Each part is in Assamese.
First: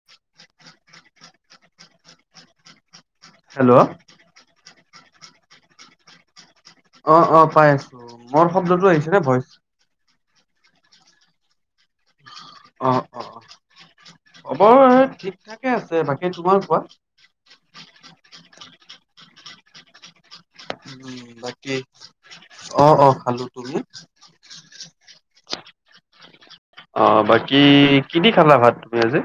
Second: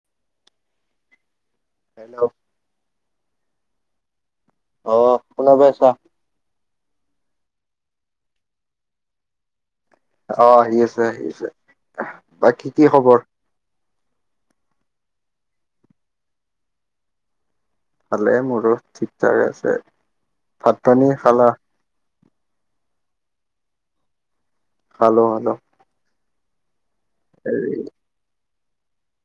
[unintelligible] হেল্ল'। হেল্ল'। অ' শুনা পায় আছা। অ', অ', পাই আছোঁ, মোৰ শব্দটো আহিছে নে ভইচ। অ' আহি আছে আহি আছে, বাকী কি অ খবৰ? অ অ খবৰ ঠিক থাকে আছে বাকী তোমাৰ কোৱা। ভালে মোৰো ঠিক থাকে আছে, ভাত পানী উম খালা? বাকী অ', অ', খালোঁ, তুমি? খালোঁ খালোঁ। অ' বাকী কিদি খালা ভাত তুমি আজি?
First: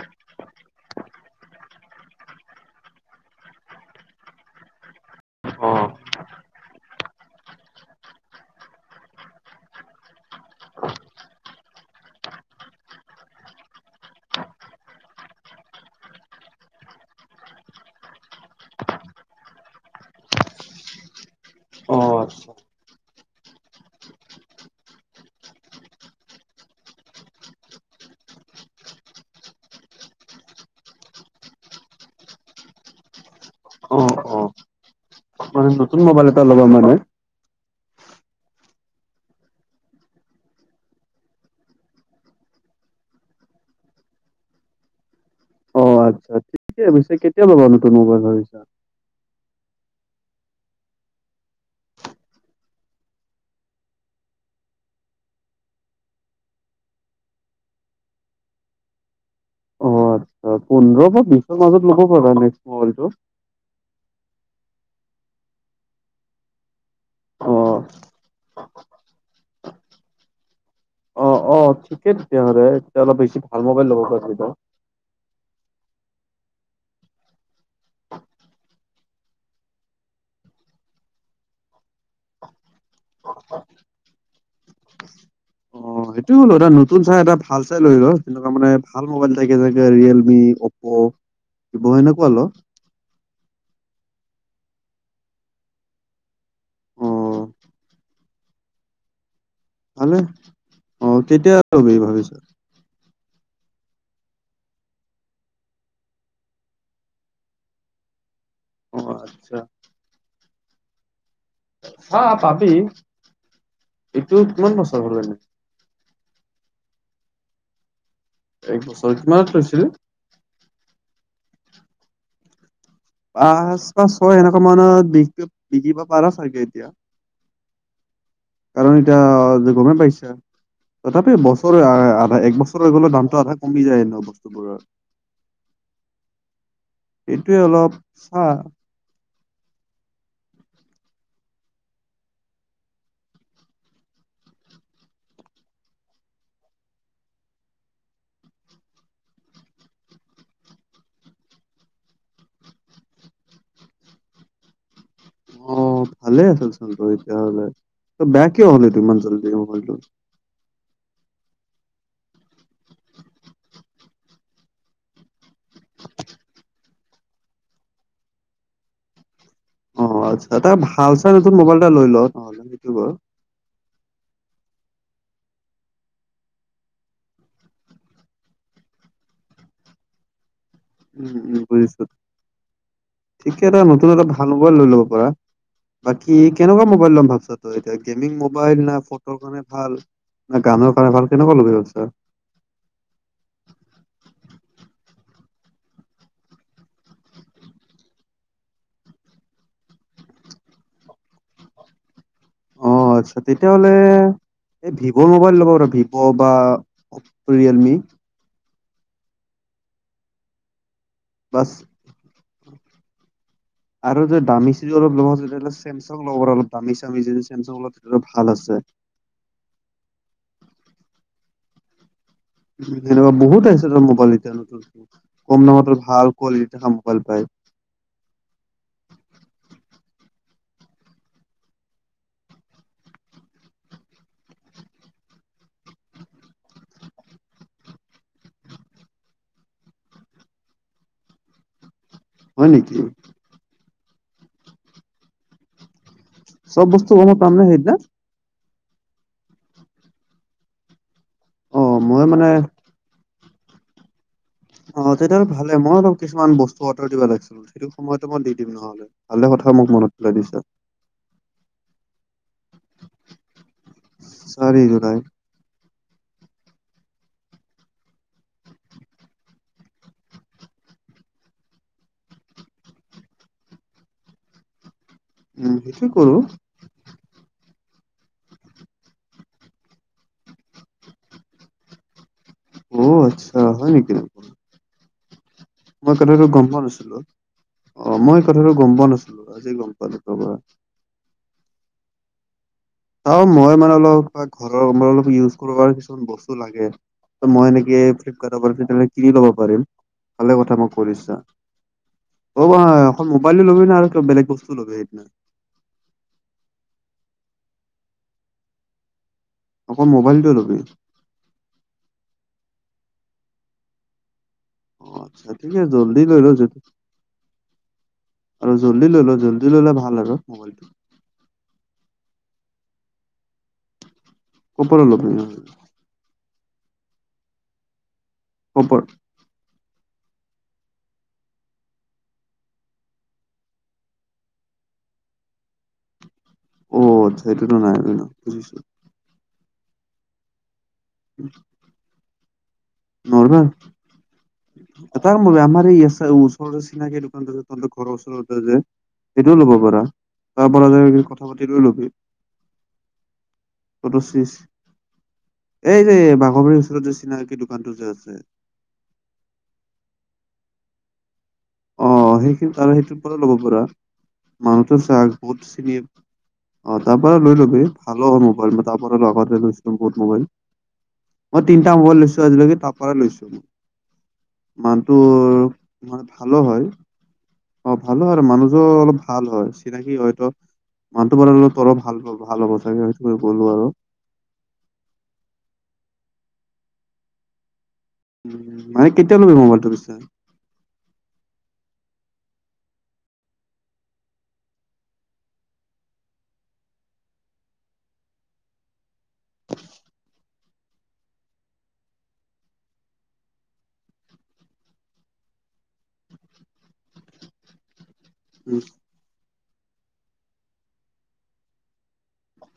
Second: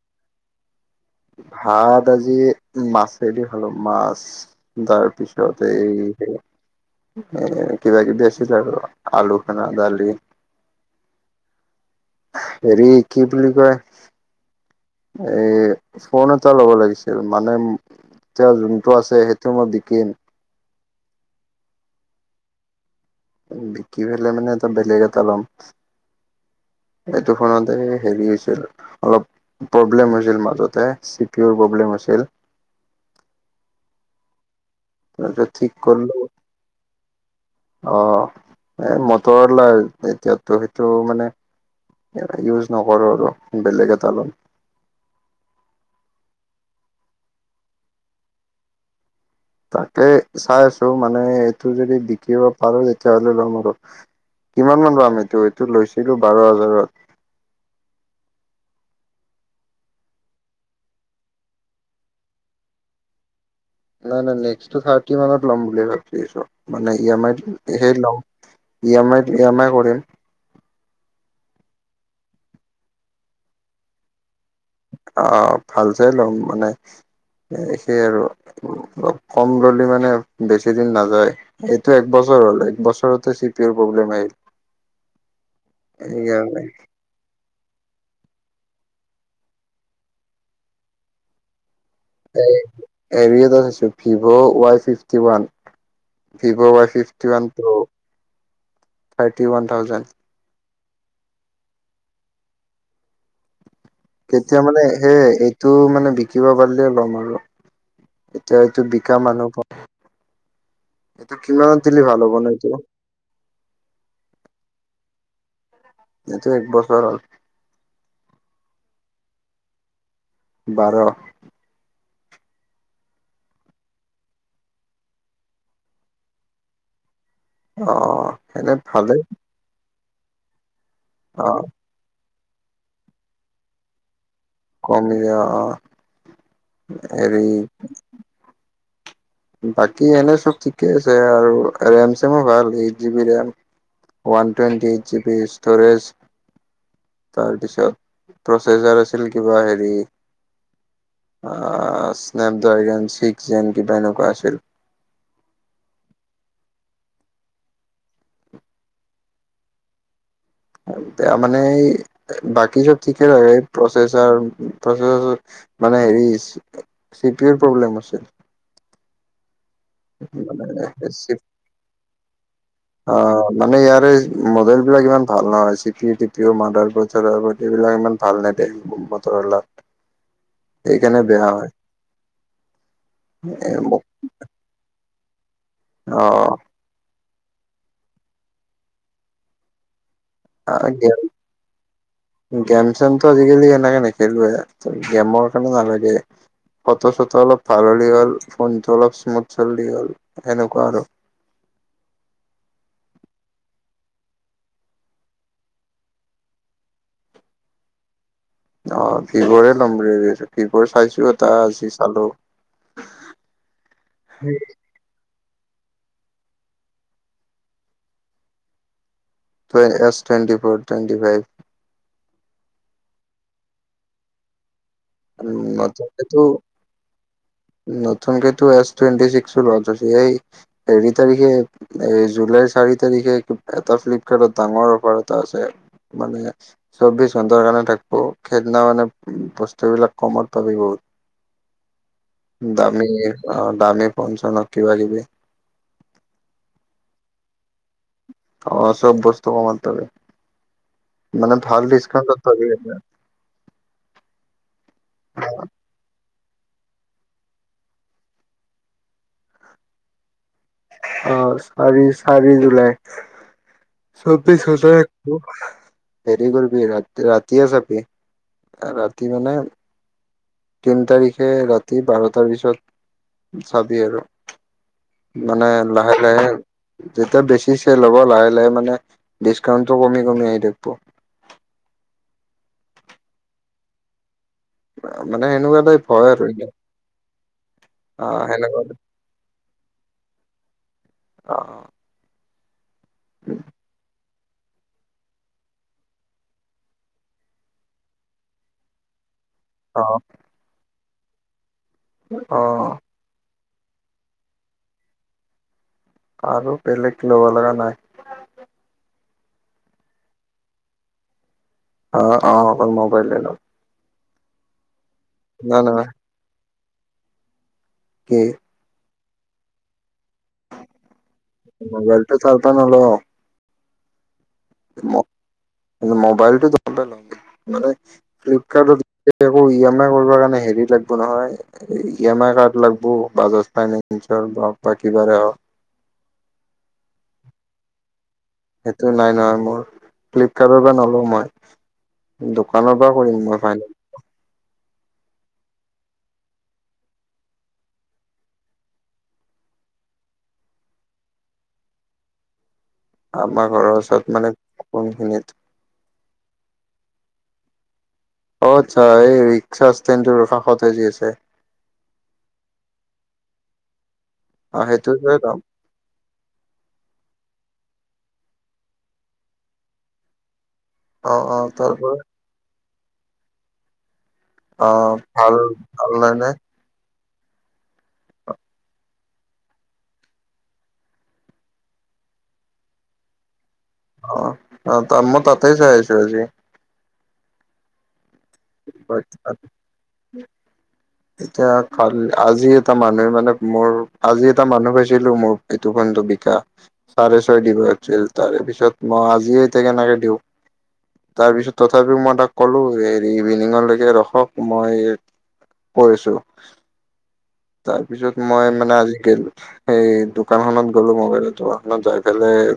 ভাত আজি মাছেদি খালোঁ মাছ। অ তাৰপিছত এই সেয়া। এ, কিবা কিবি আছিল আৰু আলু খানা দালি। হেৰি কি বুলি কয়। এই ফোন এটা ল'ব লাগিছিল মানে এতিয়া যোনটো আছে সেইটো মই বিকিম। অ আচ্ছা বিকি ফেলে মানে এটা বেলেগ এটা ল'ম। এইটো ফোনত সেই হেৰি হৈছিল, অলপ প্ৰব্লেম হৈছিল মাজতে, চিপিৰ প্ৰব্লেম হৈছিল। অ অ তাৰপিছত মানে ঠিক নতুন কৰিলো মোবাইল এটা [unintelligible] অ' এ, মটৰৱালা এতিয়াৰতো সেইটো মানে ইয়াক ইউজ নকৰোঁ আৰু বেলেগ এটা ল'ম। অ' আচ্ছা [unintelligible] [unintelligible] কেতিয়া পিছে কেতিয়া ল'বা নতুন মোবাইল ভাবিছা। তাকে চাই আছোঁ মানে এইটো যদি বিকিব পাৰোঁ তেতিয়াহ'লে ল'ম আৰু। কিমান মান পাম এইটো এইটো লৈছিলোঁ বাৰ হাজাৰত। অ আচ্ছা পোন্ধৰ বা বিছৰ মাজত ল'ব পাৰবা [unintelligible] মোবাইলতো। নাই নাই নেক্সটটো থাৰ্টি মানত ল'ম বুলি ভাবি আছোঁ। মানে ই এম অ আইত সেই ল'ম ই এম আইত ই এম আই কৰিম। অ', অ', ঠিকে হ'লে তেতিয়াহ'লে এতিয়া অলপ বেছি ভাল মোবাইল ল'ব পাৰিবা। অ' ভাল চাই ল'ম মানে সেই আৰু। অলপ কম ল'লি মানে বেছি দিন নাযায়, এইটো একবছৰ হ'ল একবছৰ [unintelligible] চি পিউৰ প্ৰব্লেম আহিল, অ', সেইটো হ'ল এইকাৰণে। এটা নতুন চাই এটা ভাল চাই লৈ ল' তেনেকুৱা মানে ভাল মোবাইল থাকে যেনেকে ৰিয়েলমি, অ'প্পো। [unintelligible] সেনেকুৱা ল'। এই হেৰি এটা চাইছোঁ Vivo Y fifty one. Vivo Y fifty অ', ওৱান প্ৰো। ফাইফটি ওৱান থাও ভালে। অ' কেতিয়া ল'বি ভাবিছোঁ। কেতিয়া মানে সেই এইটো মানে বিকিব পাৰিলেই ল'ম আৰু। এতিয়া এইটো অ', বিকা আচ্ছা মানুহ [unintelligible] এইটো কিমানত দিলি ভাল হা হ'বনো এইটো। পাবি এইটো কিমান বছৰ হ'ল এনেই। এইটো এক বছৰ হ'ল। এক বছৰ, কিমান লৈছিলে? বাৰ। পাঁচ বা ছয় এনেকুৱা মানত বিক বিকিব পাৰোঁ চাগে এতিয়া। অ'। কাৰণ এতিয়া অ' গমে পাইছা, তথাপি অ' বছৰে আধা এক বছ [unintelligible] দামটো আধা কমি যায়। বস্তুবোৰৰ কমি যায় অ', অ', হেৰি এইটোৱে [unintelligible] বাকী এনে চব ঠিকে আছে আৰু ৰেম চেমো ভাল eight GB RAM. One twenty এই জিবি ষ্ট'ৰেজ। তাৰপিছত প্ৰচেছাৰ আছিল কিবা হেৰি। অহ, স্নেপ ড্ৰগন চিক্স জেন কিবা এনেকুৱা আছিল। অ' ভালে আছিল চোন তোৰ এতিয়াহ'লে, তোৰ বেয়া কিয় হ'ল এইটো ইমান জল্দি মোবাইলটো। বোয়া মানে এই বাকী চব ঠিকে থাকে প্ৰচেচাৰ প্ [unintelligible] মানে হেৰি চি পিউৰ প্ৰব্লেম আছিল। অ' আচ্ছা তই ভাল চাই মানে নতুন মোবাইল এটা লৈ ল' নহ'লে সেইটো বাৰু। অ মানে ইয়াৰে মডেল বিলাক ইমান ভাল নহয় C Piu TPU motherboard চাডাৰ বৰ্ড এইবিলাক ইমান ভাল নেদে। মটৰৱালা। [unintelligible] বুজিছোঁ, ঠিকে এটা হয় নতুন এটা ভা ভাল মোবাইল লৈ ল'ব পাৰা, বাকী অ', কেনেকুৱা মোবাইল ল'ম ভাব ত' এতিয়া গেমিং মোবাইল না ফটোৰ কাৰণে ভাল, না গানৰ কাৰণে গেম ভাল কেনেকুৱা ল'বি ভাবছা। গেম চেমটো আজিকালি এনেকে নেখেলোৱে ত' গেমৰ কাৰণে নালাগে। ফটো চটো অলপ ভাল হলে হ'ল, ফোনটো অলপ স্মুথ চললি হ'ল সেনেকুৱা আৰু। অ', আচ্ছা তেতিয়াহ'লে, এই ভিভ'ৰ মোবাইল ল'ব পাৰা ভিভ' বা ৰিয়েলমি। অ' ভিভ'ৰে ল'ম বুলি আছোঁ ভিভ'ৰ চাইছোঁ এটা বাচ আজি চালোঁ। আৰু যে দামি [unintelligible] চেমচং ল'ব পাৰে অলপ দামী চামী যদি চেমচং [unintelligible] ভাল আছে। ধৰ S twenty four twenty five. [unintelligible] সেনেকুৱা বহুত আছে তাৰ মোবাইল এতিয়া নতুন, কম দামত ভাল নতুনকেতো কোৱালিটি থাকা মোবাইল পায়। নতুনকেতো এছ টুৱেণ্টি চিক্স লঞ্চ হৈছে সেই হেৰি তাৰিখে এই জুলাইৰ চাৰি তাৰিখে এটা ফ্লিপকাৰ্টত ডাঙৰ অফাৰ এটা আছে মানে। চৌব্বিছ ঘণ্টাৰ কাৰণে থাকপো, সেইদিনা মানে বস্তুবিলাক কমত পাবি বহুত। হয় নেকি? দামী অ' দামী ফোন চোন হক কিবা কিবি। চব বস্তু [unintelligible] পামনে সিদনা। অ' চব বস্তু কমত পাবি, মানে ভাল অ' মই ডিছকাউণ্টত মানে পাবি সিদিনা। অ' তেতিয়াহ'লে ভালে মই অলপ কিছুমান বস্তু অৰ্ডাৰ দিব লাগিছিল সেইটো সময়তো মই দি দিম নহ'লে ভালে কথা মোক মনত পেলাই দিছা। অ' চাৰি চাৰি জুলাই। চৌবিছ চাৰি হাজাৰ জুলাই [unintelligible] হেৰি কৰিবি ৰাতি ৰাতিয়ে যাবি, ৰাতি মানে তিন তাৰিখে ৰাতি বাৰটাৰ পিছত, চাবি আৰু। মানে উম, সেইটোৱে লাহে কৰো লাহে যেতিয়া বেছি চেল হ'ব লাহে লাহে মানে ডিছকাউন্টটো কমি কমি আহি থাকপো। অ' আচ্ছা হয় নেকি। মানে সেনেকুৱ মই কথাতো গম পোৱা নাছিলোঁ, অ' মই কথাটো গম পোৱা নাছিলোঁ আজি গম পালোঁ [unintelligible] [unintelligible] অ' মই মানে অলপ বা ঘৰৰ মই অলপ ইউজ কৰোঁ কাৰণে কিছুমান বস্তু লাগে। [unintelligible] মই এনেকে ফ্লিপকাৰ্টৰ [unintelligible] ল'ব পাৰিম। অ'। [unintelligible] কথা মই কৈ দিছো অ হা, [unintelligible] মোবাইলো ল'বি না আৰু বেলেগ বস্তু ল'বি সেইদিনা। আৰু বেলেগ ল'বা লগা নাই। অকল মোবাইলটোৱে ল'বি। অ', অ', মোবাইলে ল'ম। নাই [unintelligible] নাই জল্দি লৈ ল' যদ কি? আৰু জল্দি লৈ ল, জল্দি ল'লে ভাল ন মোবাইলটো। মোবাইলটো [unintelligible] নলও আৰু। [inaudible] মোবাইলটো [unintelligible] মানে ক'ৰ ফ্লিপকাৰ্ডৰ একো ই এম আই কৰিব কাৰণে হেৰি লাগিব নহয় ই এম আই কাৰ্ড লাগব বাজাজ ফাইনেন্সৰ হওঁক বা কিবাৰে হওঁক। অ', আচ্ছা সেইটোতো নাই ন' বুজিছো। সেইতো নাই নহয় মোৰ, ফ্লিপকাৰ্টৰ পৰা নলওঁ মই, দোকানৰ পৰা কৰিম মই নৰ্মেল ফাইনেল। [inaudible] এটা কাম কৰিবি, আমাৰ এই ওচৰৰে চিনাকি দোকান যে তহঁতৰ ঘৰৰ ওচৰতে যে সেইটোও ল'ব পাৰা, তাৰ পৰা যাবি কথা পাতি লৈ ল'বি। আমাৰ ঘৰৰ তহঁতৰ ওচৰত চিচ মানে, কোনখিনিত? এই যে বাঘৰবাৰীৰ ওচৰত যে চিনাকি দোকান টো যে আছে। অ', আচ্ছা এই ৰিক্সা ষ্টেণ্ড ৰ কাষতেই যে আছে। অ', সেইখিনি আৰু সেইটোৰ [unintelligible] ল'ব পৰা, মানুহ অ টো চা সেইটোতে যাম বহুত চিনি অ', তাৰ পৰা লৈ ল'বি ভালো হ'ব পাৰে, মই তাৰ পৰা লওঁ আগতে লৈছিলো বহুত মোবাইল। অ অ মই তিনিটা তাৰপৰা মোবাইল লৈছোঁ আজিলৈকে, তাৰ পৰাই লৈছোঁ। অ মানুহটো ভাল ভাল [unintelligible] লাইনে ভালো হয়। অ', ভালো হয়, মানুহযোৰ অলপ ভাল হয়, চিনাকি হয়তো মানুটো [unintelligible] ভাল, ভাল হ'ব চাগে সেইটোকাৰণে গ'লো আৰু। অ', অ', মই তাতে চাই আহিছোঁ আজি। উম, মানে কেতিয়া ল'বি মোবাইলটো পিছে? এতিয়া ভাল আজি এটা মানুহে মানে মোৰ আজি এটা মানুহ পাইছিলোঁ মোৰ। এইটো [unintelligible] বিকাশ। চাৰে ছয় দিব দিছিল তাৰেপিছত মই আজিয়ে এতিয়া কেনেকে দিওঁ! তাৰপিছত তথাপিও মই তাক ক'লো এ ইভিনিংলৈকে ৰখক মই কৈ আছোঁ। তাৰপিছত মই মানে আজি [unintelligible] সেই দোকানখননত গ'লো মোবাইলৰ দোকানখনত যায় পেলাই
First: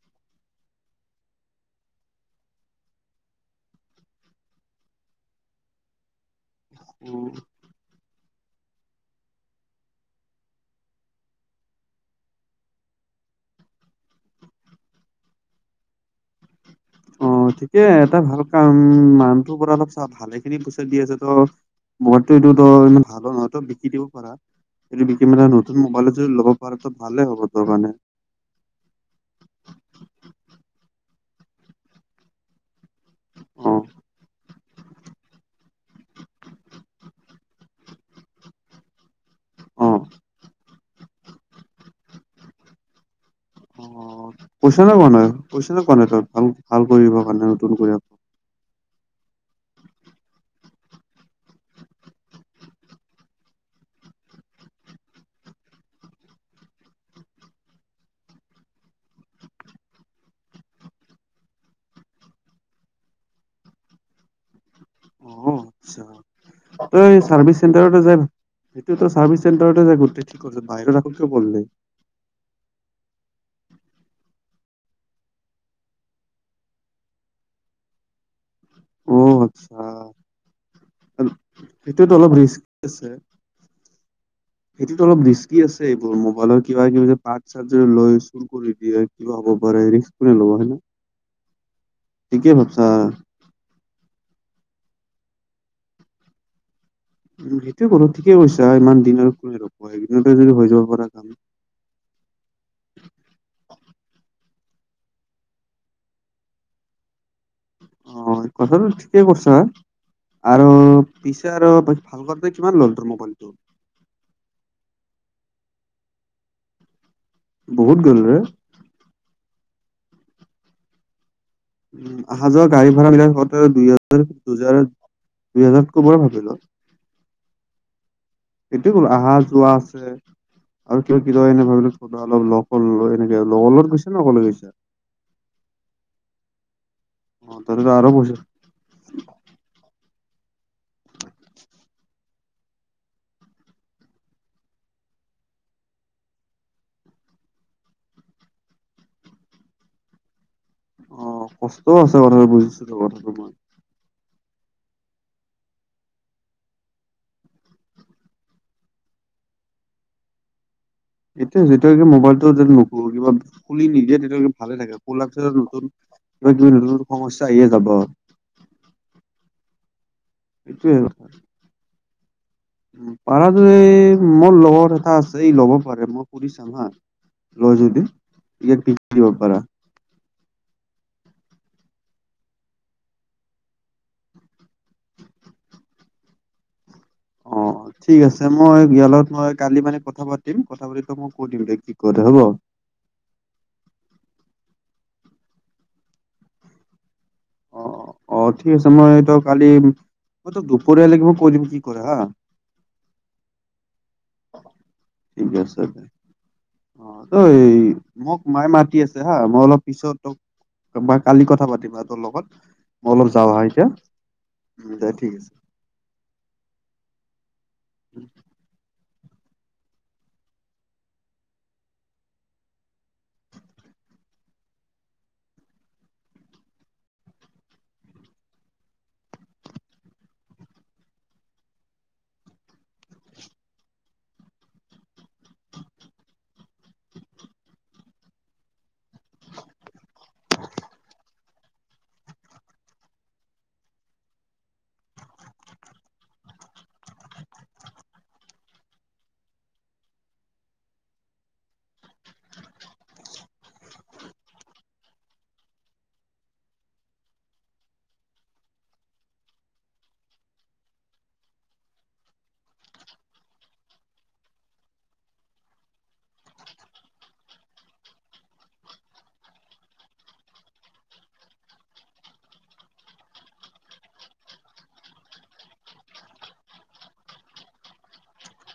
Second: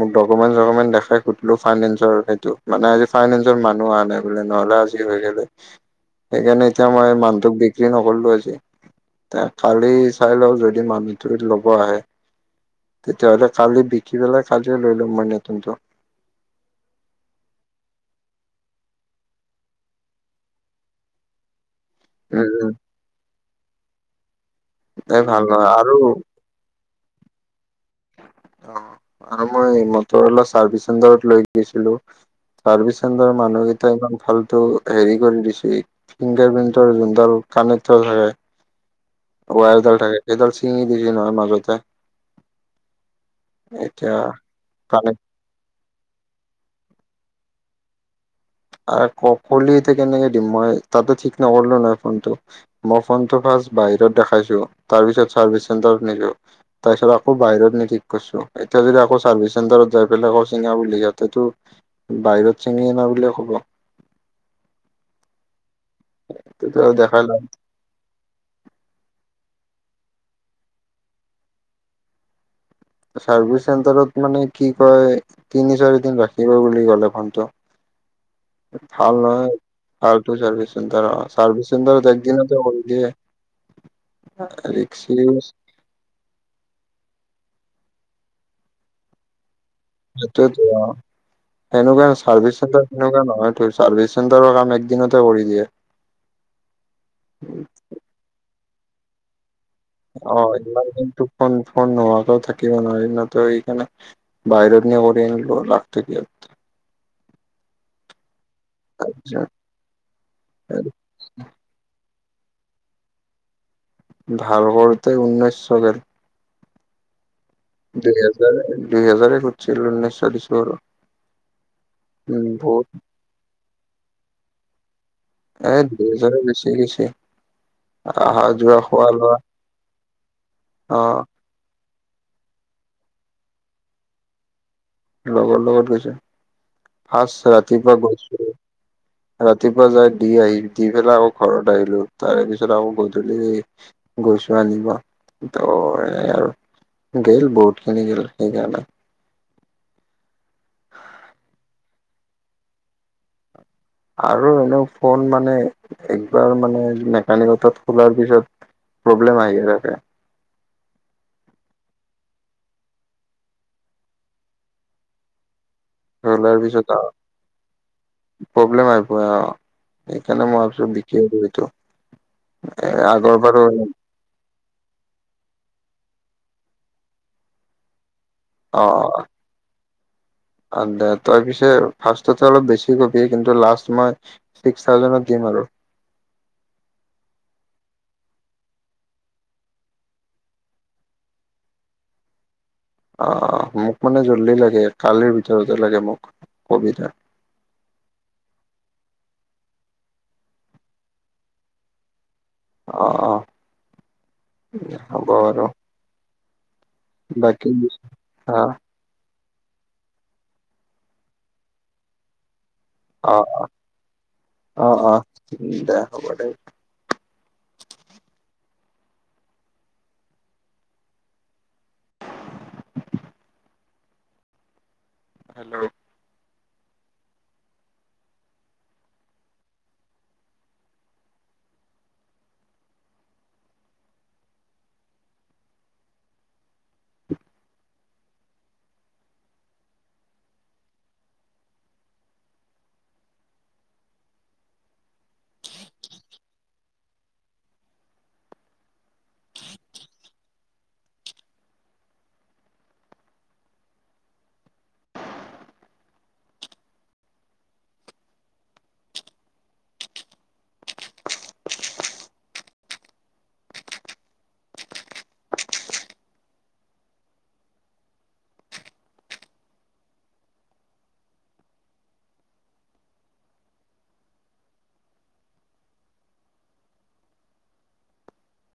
মোৰ ডকুমেণ্ট চকুমেণ্ট দেখাই সুধিলো, ফাইনেঞ্চৰ সেইটো মানে আজি ফাইনেঞ্চৰ মানুহ অহা নাই। নহ'লে আজি হৈ গ'লে হয়, সেইকাৰণে এতিয়া মই উম, মানুটোক বিক্ৰী নকৰিলো আজি। এ, কালি চাই লওঁ যদি মানুহটো ল'ব আহে তেতিয়াহ'লে কালি বিক্ৰী পেলাই, কালিয়ে লৈ ল'ম মই নতুনটো। অ', ঠিকে এটা ভাল কাম মানুহটোৰ পৰা অলপ চলপ ভালেখিনি পইচা দি আছে ত' মোবাইলতটো উম এইটো উম তই [unintelligible] ভাল হাতত বিকি দিব পাৰা, এইটো এই বিকি ভাল মানে নহয় নতুন আৰু মোবাইল যদি ল'ব [unintelligible] ভালে হ'ব তোৰ কাৰণে। অ', আৰু মই মটৰ অলা চাৰ্ভিচ চেণ্টাৰত লৈ গৈছিলোঁ। চাৰ্ভিচ চেণ্টাৰৰ অ', মানুহকেইটা ইমান ভালতটো হেৰি কৰি দিছে ফিংগাৰ প্ৰিণ্টৰ যোনডাল কানেক্ট [unintelligible] ৱাৰ এডাল অ'। থাকে, সেইডাল ছিঙি [unintelligible] নহয় মাজতে। এতিয়া কানেক্ট [inaudible] আৰে [unintelligible] এতিয়া কেনেকে দিম মই, তাতো ঠিক নকৰিলো নহয় ফোনটো। মই ফোনটো ফাষ্ট বাহিৰত দেখাইছোঁ, তাৰপিছত চাৰ্ভিচ চেণ্টাৰত নিছোঁ। তাৰপিছত আকৌ বাহিৰত নি ঠিক কৰিছোঁ, এতিয়া যদি আকৌ চাৰ্ভিচ চেণ্টাৰত যাই পেলাই আকৌ চিঙা বুলি সিহঁতেতো বাহিৰত চিঙি অনা বুলিয়ে ক'ব। তেতিয়া দেখাই অই, লাভ চাৰ্ভিচ [inaudible] চাৰ্ভিচ চেণ্টাৰত মানে কি কয়, তিনি চাৰিদিন ৰাখিব বুলি ক'লে ফোনটো। ভাল অ', নহয় আচ্ছা। ভাল চাৰ্ভি চেণ্টাৰ, চাৰ্ভিচ সেইটোত চেণ্টাৰত অলপ একদিনতে ৰিস্ক কৰি আছে দিয়ে। সেইটোত ৰিক্সি অলপ ৰিস্কি আছে। এইবোৰ মোবাইলৰ কিবা, কিবি যে প চাৰ্জ লৈ চুৰ কৰি দিয়ে কিবা হব পাৰে হেৰি সেইটোয়তো অ, সনেকুৱা ঠিকে চাৰ্ভিচ চেণ্টাৰ ভাবছা। তেনেকুৱা নহয়। ত, চাৰ্ভিচ চেটাৰৰ কাম একদিনতে কৰি দিয়ে। উ, সেইটোয়ে কৰো ঠিকে কৈছা ইমান দিন আৰু কোনে ৰ'ব সেইদিনতে যদি হৈ যাব পৰা কাম। নোহাকও থাকিব ন এই নতো এইখে বাহিৰত ন কৰি আনিলো লাগ্ত কি অ, কথাটো ঠিকেই কছ হ আৰু। পিছে আৰু ভাল ন কিমান ল'ল ত মোবাইলটো। ভাল কৰতে ঊনৈছশকেল বহুত দুই গ'ল ৰে। হাজাৰ, দুই হাজাৰ ঘছিল উঊনৈছ চল্লিছৰ উ, অহা যোৱা গাড়ী ভাড়াবিলাক দুই হজাৰ, দুহেজাৰ এই দু হজাৰ বেছি গছি। সটোয় কলো আহা, যোৱা আছে আৰু অ ক এনে ভাবিলো অলপ লগ এনেকে লগ, লগত গৈছে লগলে গৈছে। লগৰ লগত গৈছো ফ অ তাতেতো ৰাতিপুৱা আৰু পইচা গৈছো। ৰাতিপুৱা যাই দি আহি দি পেলাই আকৌ ঘৰত আহিলো তাৰে পিছত আকৌ গধূলি গৈছো আনিব ত' এনে আৰু। গেল ব'ট কি নি গ'ল সেই গণ ন অ, কষ্টও আছে কথাটো বুজিছো কথাটো মই আৰু এনে ফোন মানে একবাৰ মানে মেকানিকত খোলাৰ পিছত প্ৰব্লেম আহোকে এতিয়া যেতিয়কে মোবাইলটো য ন কিবা খুলি নিদিয়ে তেতিয়ে ভালে থাকে কোলা নতুন কিবা, খোলাৰ কিবা নতুন, পিছত নতুন সমস্যা আহিয়ে যাব। প্ৰব্লেম আহ, প, আহ, সেইকাৰণে মই ভাবিছো এইটোৱে কথা। বিক্ৰী সো [inaudible] মোৰ লগৰ এটা আছে এই ল'ব পাৰে মই ফুৰি চাম হা লৈ যদি এিকাত পিকি দিব পাৰা। দো তই পিছে ফাৰ্ষ্টতে অলপ বেছি কবি কিন্তু লাষ্ট মই ছিক্সাজেডতফ দিমাৰ আৰু। অ, ঠিক আছে মই ইয়লত মই কালি মানে কথা পাতিম। মই ক দিম দে কি কৰে হ'ব। অ, মোক মানে জল্দি লাগে কালিৰ ভিতৰতে লাগে মোক কবিতা অ', অ', ঠিক আছে মই এইটো কালি মই ত দুপৰীয়ালোগ মই কৈ দিমি কি কৰে হা অ', অ', ঠিক হ'ব। আছে দে অ, তই বাকী এই মোক অ মায়ে মাতি আছে। হা মই অলপ পিছত তোকই কালি কথা পাতিম হা তোৰ লগত। অলপ অ যাৱা হয় এতিয়া দে ঠিক আছে। হ'ব'দে। হেল্ল'?